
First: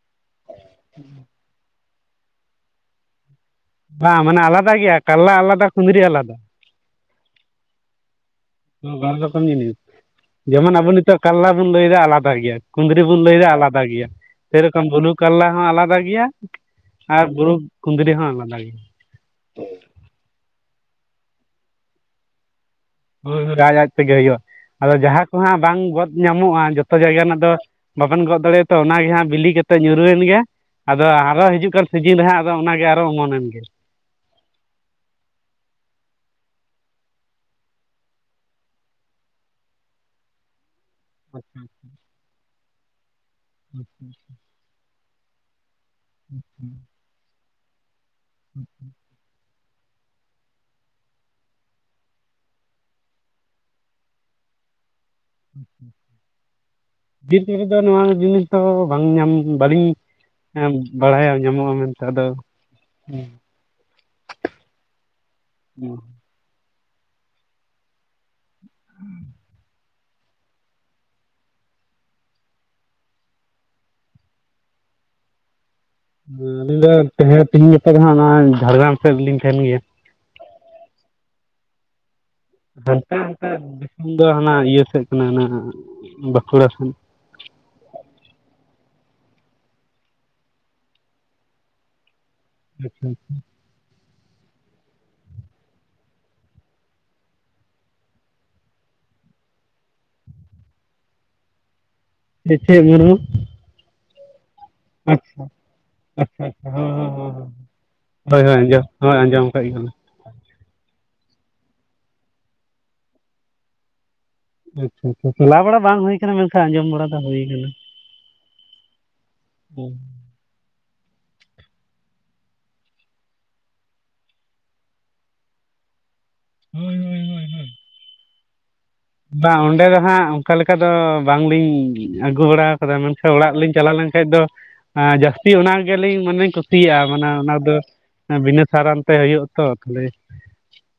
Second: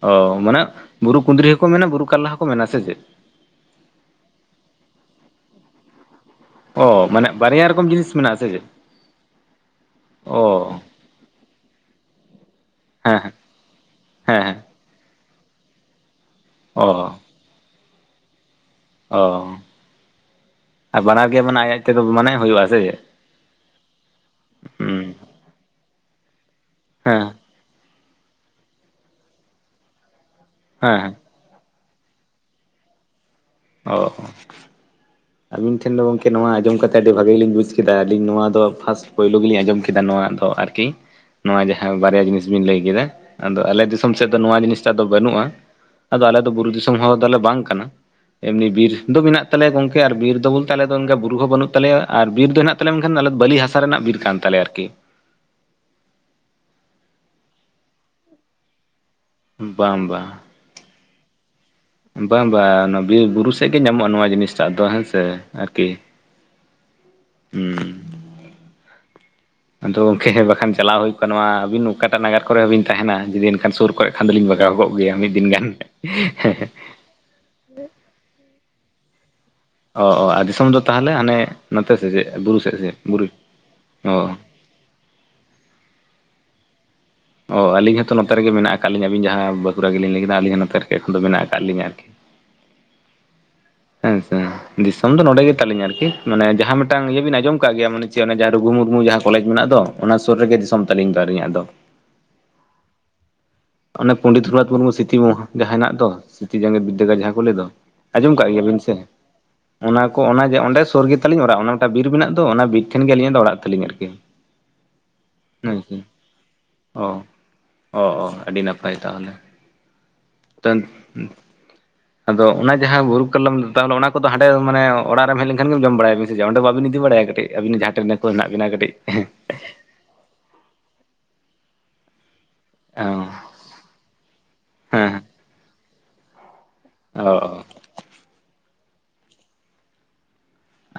ᱚ ᱢᱟᱱᱮ ᱵᱩᱨᱩ ᱠᱩᱸᱫᱽᱨᱤ ᱦᱚᱸᱠᱚ ᱢᱮᱱᱟ ᱵᱩᱨᱩ ᱠᱚᱨᱞᱟ ᱦᱚᱸᱠᱚ ᱢᱮᱱᱟ ᱥᱮ ᱪᱮᱫ? ᱵᱟᱸ ᱢᱟᱱᱮ ᱟᱞᱟᱫᱟ ᱜᱮᱭᱟ ᱠᱟᱞᱞᱟ ᱟᱞᱟᱫᱟ ᱠᱩᱸᱫᱽᱨᱤ ᱟᱞᱟᱫᱟ᱾ ᱚ ᱢᱟᱱᱮ ᱵᱟᱨᱭᱟ ᱨᱚᱠᱚᱢ ᱡᱤᱱᱤᱥ ᱢᱮᱱᱟᱜᱼᱟ ᱟᱥᱮ ᱪᱮᱫ? ᱵᱟᱨ ᱨᱚᱠᱚᱢ ᱡᱤᱱᱤᱥ ᱚ ᱡᱮᱢᱚᱱ ᱟᱵᱚ ᱱᱤᱛᱚᱜ ᱠᱟᱨᱞᱟ ᱵᱚᱱ ᱞᱟᱹᱭ ᱮᱫᱟ ᱟᱞᱟᱫᱟ ᱜᱮᱭᱟ᱾ ᱠᱩᱸᱫᱽᱨᱤ ᱦᱮᱸ ᱵᱚᱱ ᱦᱮᱸ ᱞᱟᱹᱭᱫᱟ ᱟᱞᱟᱫᱟ ᱜᱮᱭᱟ ᱦᱮᱸ ᱦᱮᱸ ᱥᱮᱨᱠᱚᱢ ᱵᱩᱨᱩ ᱠᱟᱨᱞᱟ ᱦᱚᱸ ᱟᱞᱟᱫᱟ ᱜᱮᱭᱟ᱾ ᱚ ᱟᱨ ᱵᱩᱨᱩᱵ ᱠᱩᱸᱫᱽᱨᱤ ᱦᱚᱸ ᱟᱞᱟᱫᱟ ᱜᱮᱭᱟ᱾ ᱚ ᱟᱨ ᱵᱟᱱᱟᱨ ᱜᱮ ᱢᱟᱱᱮ ᱟᱡ ᱟᱡᱛᱮ ᱛᱮᱫᱚ ᱢᱟᱱᱮ ᱦᱩᱭᱩᱜᱼᱟ ᱥᱮ? ᱦᱳᱭ ᱦᱳᱭ ᱟᱡ ᱟᱡᱛᱮᱜᱮ ᱦᱩᱭᱩᱜᱼᱟ ᱟᱫᱚ ᱦᱩᱸ ᱡᱟᱦᱟᱸ ᱠᱚᱦᱟᱸᱜ ᱵᱟᱝ ᱜᱚᱫ ᱧᱟᱢᱚᱜᱼᱟ ᱡᱚᱛᱚ ᱡᱟᱭᱜᱟ ᱦᱮᱸ ᱨᱮᱱᱟᱜ ᱫᱚ ᱵᱟᱵᱮᱱ ᱜᱚᱜ ᱫᱟᱲᱮᱭᱟᱛᱚ ᱚᱱᱟᱜᱮ ᱦᱟᱸᱜ ᱵᱤᱞᱤ ᱠᱟᱛᱮᱜ ᱧᱩᱨᱦᱟᱹᱭᱮᱱ ᱜᱮᱭᱟ ᱦᱮᱸ ᱟᱫᱚ ᱦᱮᱸ ᱟᱨᱚ ᱦᱤᱡᱩᱜ ᱠᱟᱱ ᱥᱤᱡᱤᱱ ᱨᱮᱦᱟᱸᱜ ᱟᱫᱚ ᱚᱱᱟᱜᱮ ᱟᱨᱚ ᱚᱢᱚᱱᱮᱱ, ᱜᱤ ᱚ [inaudible] ᱟᱵᱤᱱ ᱴᱷᱮᱱ ᱫᱚ ᱜᱚᱝᱠᱮ ᱱᱚᱣᱟ ᱟᱸᱡᱚᱢ ᱠᱟᱛᱮᱫ ᱟᱹᱰᱤ ᱵᱷᱟᱜᱮ ᱜᱮᱞᱤᱧ ᱵᱩᱡᱽ ᱠᱮᱫᱟ ᱟᱹᱞᱤᱧ ᱱᱚᱶᱟ ᱫᱚ ᱯᱷᱟᱥᱴ ᱯᱳᱭᱞᱳ ᱜᱮᱞᱤᱧ ᱟᱸᱚᱢ ᱠᱮᱫᱟ ᱱᱚᱶᱟ ᱫᱚ ᱟᱨᱠᱤ ᱠᱤᱝ ᱱᱚᱣᱟ ᱡᱟᱦᱟᱸ ᱵᱟᱨᱭᱟ ᱡᱤᱱᱤᱥ ᱵᱤᱱ ᱞᱟᱹᱭ ᱠᱮᱫᱟ ᱟᱫᱚ ᱟᱞᱮ ᱫᱤᱥᱚᱢ ᱥᱮᱫ ᱫᱚ ᱱᱚᱣᱟ ᱡᱤᱱᱤᱥᱴᱟᱜ ᱫᱚ ᱵᱟᱹᱱᱩᱜᱼᱟ ᱟᱫᱚ ᱟᱞᱮ ᱫᱚ ᱵᱩᱨᱩ ᱫᱤᱥᱚᱢ ᱦᱚᱲ ᱫᱚᱞᱮ ᱵᱟᱝ ᱠᱟᱱᱟ ᱮᱢᱱᱤ ᱵᱤᱨ ᱫᱚ ᱢᱮᱱᱟᱜ ᱛᱟᱞᱮᱭᱟ ᱜᱚᱝᱠᱮ ᱟᱨ ᱵᱤᱨ ᱫᱚ ᱵᱚᱞᱛᱮ ᱟᱞᱮ ᱫᱚ ᱚᱱᱠᱟ ᱵᱩᱨᱩ ᱦᱚᱸ ᱵᱟᱹᱱᱩᱜ ᱛᱟᱞᱮᱭᱟ ᱟᱨ ᱵᱤᱨ ᱫᱚ ᱦᱮᱱᱟᱜ ᱛᱟᱞᱮᱭᱟ ᱢᱮᱱᱠᱷᱟᱱ ᱟᱞᱮ ᱵᱟᱹᱞᱤ ᱦᱟᱥᱟ ᱨᱮᱱᱟᱜ ᱵᱤᱨ ᱠᱟᱱ ᱛᱟᱞᱮ ᱟᱨᱠᱤ [inaudible] ᱵᱤᱨ [unintelligible] ᱨᱮ ᱫᱚ ᱱᱚᱣᱟ ᱡᱤᱱᱤᱥ ᱫᱚ ᱵᱟᱝ ᱧᱟᱢ ᱵᱟᱹᱞᱤᱧ ᱵᱟᱝ ᱵᱟᱝ ᱮᱢ ᱵᱟᱲᱟᱭᱟ ᱧᱟᱢᱚᱜᱼᱟ ᱢᱮᱱ ᱵᱟᱝ ᱵᱟᱝ ᱚᱱᱟ ᱵᱤᱨ ᱵᱩᱨᱩ ᱥᱮᱫ ᱜᱤ ᱧᱟᱢᱚᱜᱼᱟ ᱱᱚᱣᱟ ᱡᱤᱱᱤᱥᱴᱟᱜ ᱫᱚ ᱦᱮᱸ ᱥᱮ ᱟᱨᱠᱤ ᱦᱩᱸ ᱟᱫᱚ ᱜᱚᱝᱠᱮ ᱵᱟᱠᱷᱟᱱ ᱪᱟᱞᱟᱣ ᱦᱩᱭ ᱠᱚᱜ-ᱟ ᱱᱚᱣᱟ ᱟᱹᱵᱤᱱ ᱚᱠᱟᱴᱟᱜ ᱱᱟᱜᱟᱨ ᱠᱚᱨᱮ ᱦᱚᱸ ᱵᱤᱱ ᱛᱟᱦᱮᱱᱟ ᱡᱩᱫᱤ ᱮᱱᱠᱷᱟᱱ ᱥᱩᱨ ᱠᱚ ᱟᱫᱚᱞᱤᱧ ᱵᱷᱟᱜᱟᱣ ᱠᱚᱜ ᱜᱮᱭᱟ ᱢᱤᱫ ᱫᱤᱱ ᱜᱟᱱ ᱟᱹᱞᱤᱧ ᱫᱚ ᱛᱮᱦᱮ ᱛᱤᱦᱤᱧ ᱜᱟᱯᱟ ᱫᱚ ᱦᱟᱸᱜ ᱚᱱᱟ ᱡᱷᱟᱲᱜᱨᱟᱢ ᱥᱮᱫ ᱨᱮ ᱞᱤᱧ ᱛᱟᱦᱮᱱ ᱜᱮᱭᱟ ᱚ ᱚ ᱫᱤᱥᱚᱢ ᱫᱚ ᱛᱟᱦᱚᱞᱮ ᱦᱟᱱᱮ ᱱᱚᱛᱮ ᱥᱮ ᱪᱮᱜ ᱵᱩᱨᱩ ᱥᱮ ᱥᱮᱫ ᱦᱟᱱᱛᱮ ᱵᱩᱨᱩ [unintelligible] ᱫᱤᱥᱚᱢ ᱫᱚ ᱚ ᱦᱟᱱᱟ ᱤᱭᱟᱹ ᱥᱮᱫ ᱠᱟᱱᱟ ᱦᱟᱱᱟ ᱟᱸ ᱟᱸ ᱵᱟᱸᱠᱩᱲᱟ ᱥᱮᱱ ᱚ ᱟᱹᱞᱤᱧ ᱦᱚᱸᱛᱚ ᱱᱚᱛᱮ ᱨᱮᱜᱮ ᱢᱮᱱᱟᱜ ᱟᱠᱟᱫ ᱞᱤᱧᱟ ᱟᱹᱵᱤᱱ ᱡᱟᱦᱟᱸ ᱵᱟᱸᱠᱩᱲᱟ ᱜᱮᱞᱤᱧ ᱞᱟᱹᱭ ᱠᱮᱫᱟ ᱟᱹᱞᱤᱧ ᱦᱚᱸ ᱱᱚᱛᱮ, ᱨᱮᱜᱮ ᱮᱠᱷᱚᱱ ᱫᱚ ᱢᱮᱱᱟᱜ ᱟᱠᱟᱫ ᱞᱤᱧᱟ ᱟᱨᱠᱤ [unintelligible] ᱦᱮᱸᱱ ᱥᱮᱸ ᱫᱤᱥᱚᱢ ᱫᱚ ᱱᱚᱸᱰᱮ ᱜᱮ ᱛᱟᱹᱞᱤᱧᱟ ᱟᱨᱠᱤ ᱢᱟᱱᱮ ᱡᱟᱦᱟᱸ ᱢᱤᱫᱴᱟᱝ ᱤᱭᱟᱹ ᱵᱮᱱ ᱟᱸᱡᱚᱢ ᱠᱟᱜ ᱜᱮᱭᱟ ᱢᱟᱱᱮ ᱪᱮᱫ ᱡᱟᱦᱟᱸ ᱨᱩᱜᱷᱩ ᱢᱩᱨᱢᱩ ᱡᱟᱦᱟᱸ ᱠᱚᱞᱮᱡᱽ ᱢᱮᱱᱟᱜ ᱫᱚ ᱚᱱᱟ ᱥᱩᱨ ᱨᱮᱜᱮ ᱫᱤᱥᱚᱢ ᱛᱟᱹᱞᱤᱧ ᱫᱚ ᱟᱹᱞᱤᱧᱟᱜ ᱫᱚ ᱦᱮᱸ ᱪᱮᱫ ᱢᱩᱨᱢᱩ? ᱚᱱᱮ ᱯᱚᱸᱰᱮᱛ ᱨᱚᱜᱩᱱᱟᱛᱷ ᱢᱩᱨᱢᱩ ᱥᱨᱤᱛᱤ ᱟᱪᱪᱷᱟ ᱢᱳᱲ ᱡᱟᱦᱟᱸ ᱦᱮᱱᱟᱜ ᱛᱚ ᱟᱪᱪᱷᱟ ᱥᱨᱤᱛᱤ ᱟᱪᱪᱷᱟ ᱡᱟᱸᱜᱮᱛ ᱦᱚᱸ ᱵᱤᱫᱽᱫᱟᱹᱜᱟᱲ ᱡᱟᱦᱟᱸ ᱠᱚ ᱦᱚᱸ ᱞᱟᱹᱭ ᱫᱚ ᱟᱸᱡᱚᱢ ᱦᱳᱭ ᱠᱟᱜ ᱦᱳᱭ ᱦᱳᱭ ᱜᱮᱭᱟᱵᱤᱱ ᱟᱸᱡᱚᱢ ᱥᱮ ᱦᱳᱭ ᱟᱸᱡᱚᱢ ᱠᱟᱜ ᱜᱮᱭᱟ ᱞᱮ ᱚᱱᱟ ᱠᱚ ᱚᱱᱟ ᱡᱮ ᱚᱸᱰᱮ ᱥᱩᱨ ᱜᱮᱛᱟᱞᱤᱧ ᱚᱲᱟᱜ ᱚᱱᱟ ᱢᱤᱫᱴᱟᱝ ᱵᱤᱨ ᱢᱮᱱᱟᱜ ᱫᱚ ᱚᱱᱟ ᱵᱤᱨ ᱴᱷᱮᱱ ᱜᱮ ᱟᱹᱞᱤᱧᱟᱜ ᱫᱚ ᱚᱲᱟᱜ ᱛᱟᱹᱞᱤᱧ ᱟᱨᱠᱤ ᱟᱪᱪᱷᱟ ᱟᱪᱪᱷᱟ ᱪᱟᱞᱟᱣ ᱵᱟᱲᱟ ᱵᱟᱝ ᱦᱮᱸᱥᱮ ᱦᱩᱭ ᱟᱠᱟᱱᱟ ᱢᱮᱱᱠᱷᱟᱱ ᱟᱸᱡᱚᱢ ᱚ ᱵᱟᱲᱟ ᱫᱚ ᱦᱩᱭ ᱠᱟᱱᱟ ᱚ ᱚ ᱟᱹᱰᱤ ᱱᱟᱯᱟᱭ ᱛᱟᱦᱚᱞᱮ ᱡᱟᱱ ᱚᱸ ᱟᱫᱚ ᱚᱱᱟ ᱡᱟᱦᱟᱸ ᱵᱩᱨᱩ ᱠᱟᱞᱚᱢ ᱛᱟᱦᱚᱞᱮ ᱚᱱᱟ ᱠᱚᱫᱚ ᱦᱟᱸᱰᱮ ᱢᱟᱱᱮ ᱚᱲᱟᱜ ᱨᱮᱢ ᱦᱮᱡ ᱞᱮᱱᱠᱷᱟᱱ ᱜᱮ ᱡᱚᱢ ᱵᱟᱲᱟᱭᱟ ᱵᱤ ᱚᱸᱰᱮ ᱵᱟᱵᱤᱱ ᱤᱫᱤ ᱵᱟᱲᱟᱭᱟ ᱠᱟᱹᱴᱤᱡ ᱟᱵᱤᱱ ᱡᱟᱦᱟᱸ ᱴᱷᱮᱱ ᱠᱚ ᱦᱮᱱᱟᱜ ᱵᱤᱱᱟ ᱠᱟᱹᱴᱤᱡ ᱚᱸᱰᱮ ᱫᱚ ᱦᱟᱸᱜ ᱚᱱᱠᱟ ᱞᱮᱠᱟ ᱫᱚ ᱵᱟᱝᱞᱤᱧ ᱟᱹᱜᱩ ᱵᱟᱲᱟᱣᱟ ᱠᱚᱨᱮ ᱚ ᱢᱮᱱᱠᱷᱟᱱ ᱚᱲᱟᱜ ᱞᱤᱧ ᱪᱟᱞᱟᱣ ᱞᱮᱱᱠᱷᱟᱱᱡ ᱫᱚ ᱦᱮᱸ ᱡᱟᱹᱥᱛᱤ ᱚᱱᱟ ᱜᱮᱞᱤᱧ ᱢᱟᱱᱮ ᱠᱩᱥᱤᱭᱟᱜᱼᱟ ᱢᱟᱱᱮ ᱚ ᱚ ᱚᱱᱟ ᱫᱚ ᱵᱤᱱᱟᱹ ᱥᱟᱨᱟᱱ ᱛᱮ ᱦᱩᱭᱩᱜᱼᱟ ᱛᱚ ᱛᱟᱦᱚᱞᱮ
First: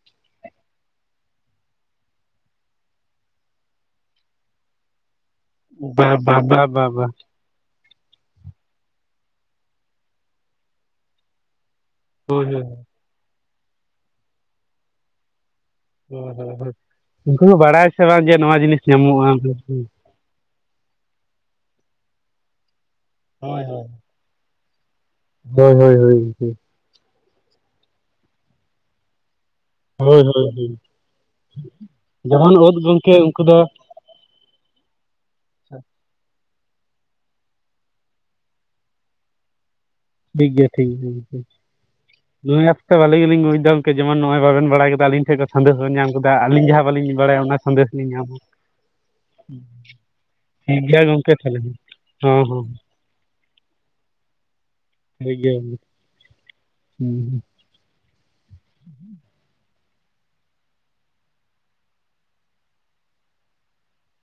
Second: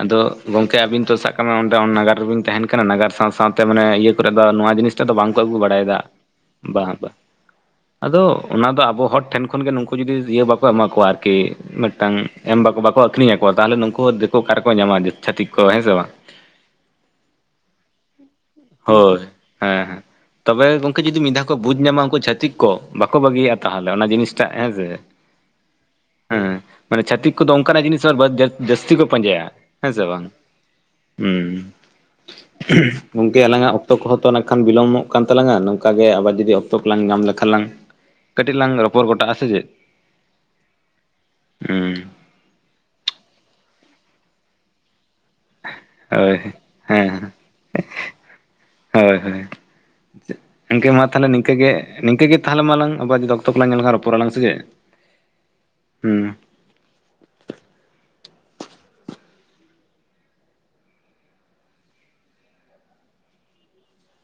ᱟᱫᱚ ᱜᱚᱝᱠᱮ ᱟᱵᱤᱱ ᱛᱚ ᱥᱟᱵ ᱠᱟᱜ ᱢᱮ ᱚᱸᱰᱮ ᱚᱱᱟ ᱱᱟᱜᱟᱨ ᱨᱮᱵᱤᱱ ᱛᱟᱦᱮᱱ ᱠᱟᱱᱟ ᱱᱟᱜᱟᱨ ᱥᱟᱶ ᱥᱟᱶᱛᱮ ᱢᱟᱱᱮ ᱤᱭᱟᱹ ᱠᱚᱨᱮ ᱫᱚ ᱱᱚᱣᱟ ᱡᱤᱱᱤᱥ ᱱᱤᱛᱚᱜ ᱫᱚ ᱵᱟᱝᱠᱚ ᱟᱹᱜᱩ ᱵᱟᱲᱟᱭᱮᱫᱟ ᱵᱟ ᱵᱟ ᱵᱟ ᱵᱟ ᱵᱟᱝ ᱵᱟ ᱵᱟᱝ ᱟᱫᱚ ᱚᱱᱟ ᱫᱚ ᱟᱵᱚ ᱦᱚᱲ ᱴᱷᱮᱱ ᱠᱷᱚᱱ ᱜᱮ ᱱᱩᱠᱩ ᱡᱩᱫᱤ ᱤᱭᱟᱹ ᱵᱟᱠᱚ ᱮᱢᱟ ᱠᱚᱣᱟ ᱟᱨᱠᱤ ᱢᱤᱫᱴᱟᱝ ᱦᱳᱭ ᱮᱢ ᱦᱳᱭ ᱵᱟᱠᱚ ᱵᱟᱠᱚ ᱟᱹᱠᱷᱨᱤᱧᱟᱠᱚ ᱛᱟᱦᱚᱞᱮ ᱱᱩᱠᱩ ᱫᱤᱠᱩ ᱚᱠᱟᱨᱠᱚ ᱧᱟᱢᱟ ᱪᱷᱟᱹᱛᱤᱠ ᱠᱚ ᱦᱮᱸ ᱥᱮ ᱵᱟᱝ ᱦ ᱦ ᱦᱭ ᱩᱱᱠᱩ ᱦᱚᱸ ᱵᱟᱲᱟᱭ ᱥᱮ ᱵᱟᱝ ᱡᱮ ᱱᱚᱣᱟ ᱡᱤᱱᱤᱥ ᱦᱳᱭ ᱧᱟᱢᱚᱜᱼᱟ ᱦᱮᱸ ᱦᱮᱸ ᱛᱚᱵᱮ ᱜᱚᱝᱠᱮ ᱡᱩᱫᱤ ᱢᱤᱫ ᱫᱷᱟᱣ ᱠᱚ ᱵᱩᱡ ᱧᱟᱢᱟ ᱩᱱᱠᱩ ᱪᱷᱟᱛᱤᱠ ᱠᱚᱜ ᱵᱟᱠᱚ ᱵᱟᱹᱜᱤᱭᱟᱜᱼᱟ ᱦᱳᱭ ᱦᱳᱭ ᱛᱟᱦᱚᱞᱮ ᱚᱱᱟ ᱡᱤᱱᱤᱥᱴᱟᱜ ᱦᱮᱸ ᱥᱮ ᱦᱳᱭ ᱦᱳᱭ ᱦᱮᱸ ᱦᱳᱭ ᱢᱟᱱᱮ ᱪᱷᱟᱛᱤᱠ ᱠᱚᱫᱚ ᱚᱱᱠᱟᱱᱟᱜ ᱡᱤᱱᱤᱥ ᱟᱨ ᱡᱟᱹᱥᱛᱤ ᱠᱚ ᱯᱟᱸᱡᱟᱭᱟ ᱦᱮᱸ ᱥᱮ ᱦᱳᱭ ᱵᱟᱝ ᱦᱳᱭ ᱦᱳᱭ ᱦᱩᱸ ᱡᱟᱦᱟᱱ ᱳᱫ ᱜᱚᱢᱠᱮ ᱩᱱᱠᱩ ᱜᱚᱝᱠᱮ ᱫᱚ ᱟᱞᱟᱝᱟᱜ ᱚᱠᱛᱚ ᱠᱚᱦᱚᱸ ᱛᱚ ᱱᱟᱜ ᱠᱷᱟᱱ ᱵᱤᱞᱚᱢᱚᱜ ᱠᱟᱱ ᱛᱟᱞᱟᱝᱟ ᱱᱚᱝᱠᱟᱟᱜ ᱜᱮ ᱟᱵᱟᱨ ᱡᱩᱫᱤ ᱚᱠᱛᱚ ᱠᱚᱞᱟᱝ ᱧᱟᱢ ᱞᱮᱠᱷᱟᱱ ᱞᱟᱝ ᱠᱟᱹᱴ ᱞᱟᱝ ᱨᱚ ᱯᱚᱨ ᱜᱚᱴᱟᱜᱼᱟ ᱥᱮ ᱪᱮᱫ ᱴᱷᱤᱠ ᱜᱮᱭᱟ ᱴᱷᱤᱠ ᱜᱮᱭᱟ ᱦᱩᱸ ᱱᱩᱭ ᱟᱥᱛᱮ ᱵᱟᱞᱤ ᱜᱮᱞᱤᱧᱵᱩᱡᱽ ᱫᱟ ᱚᱢᱠᱮ ᱡᱮᱢᱚᱱ ᱱᱚᱜᱼᱭ ᱵᱟᱵᱮᱱ ᱵᱟᱲ ᱠᱮᱫᱟᱞᱤᱧ ᱴᱷᱮᱱ ᱠᱚ ᱥᱟᱸᱫᱮᱥ ᱵᱮᱱ ᱧᱟᱢ ᱠᱮᱫᱟ ᱦᱳᱭ ᱟᱞᱤᱧ ᱡᱟᱦᱟᱸ ᱵᱟᱹᱞᱤᱧ ᱦᱮᱸ ᱵᱟᱲᱟᱭᱟ ᱚᱱᱟ ᱥᱟᱸᱫᱮᱥ ᱞᱤᱧ ᱧᱟᱢ ᱦᱳᱭ ᱦᱳᱭ ᱴᱷᱤᱠ ᱤᱱᱠᱮ ᱜᱮᱭᱟ ᱢᱟ ᱛᱟᱦᱚᱞᱮ ᱜᱚᱝᱠᱮ ᱱᱤᱝᱠᱟᱹᱜᱮ ᱱᱤᱝᱠᱟᱹᱜᱮ ᱦᱚᱸ ᱛᱟᱦᱚᱞᱮ ᱦᱚᱸ ᱢᱟ ᱟᱞᱝ ᱟᱵᱟᱨ ᱡᱩᱫᱤ ᱚᱠᱛᱚ ᱠᱚᱞᱟᱝ ᱧᱟᱢ ᱞᱮᱠᱷᱟᱱ ᱨᱚᱲᱟᱞᱟᱝ ᱥᱮᱡᱮ ᱴᱷᱤᱠᱜᱮᱭᱟ ᱢᱟ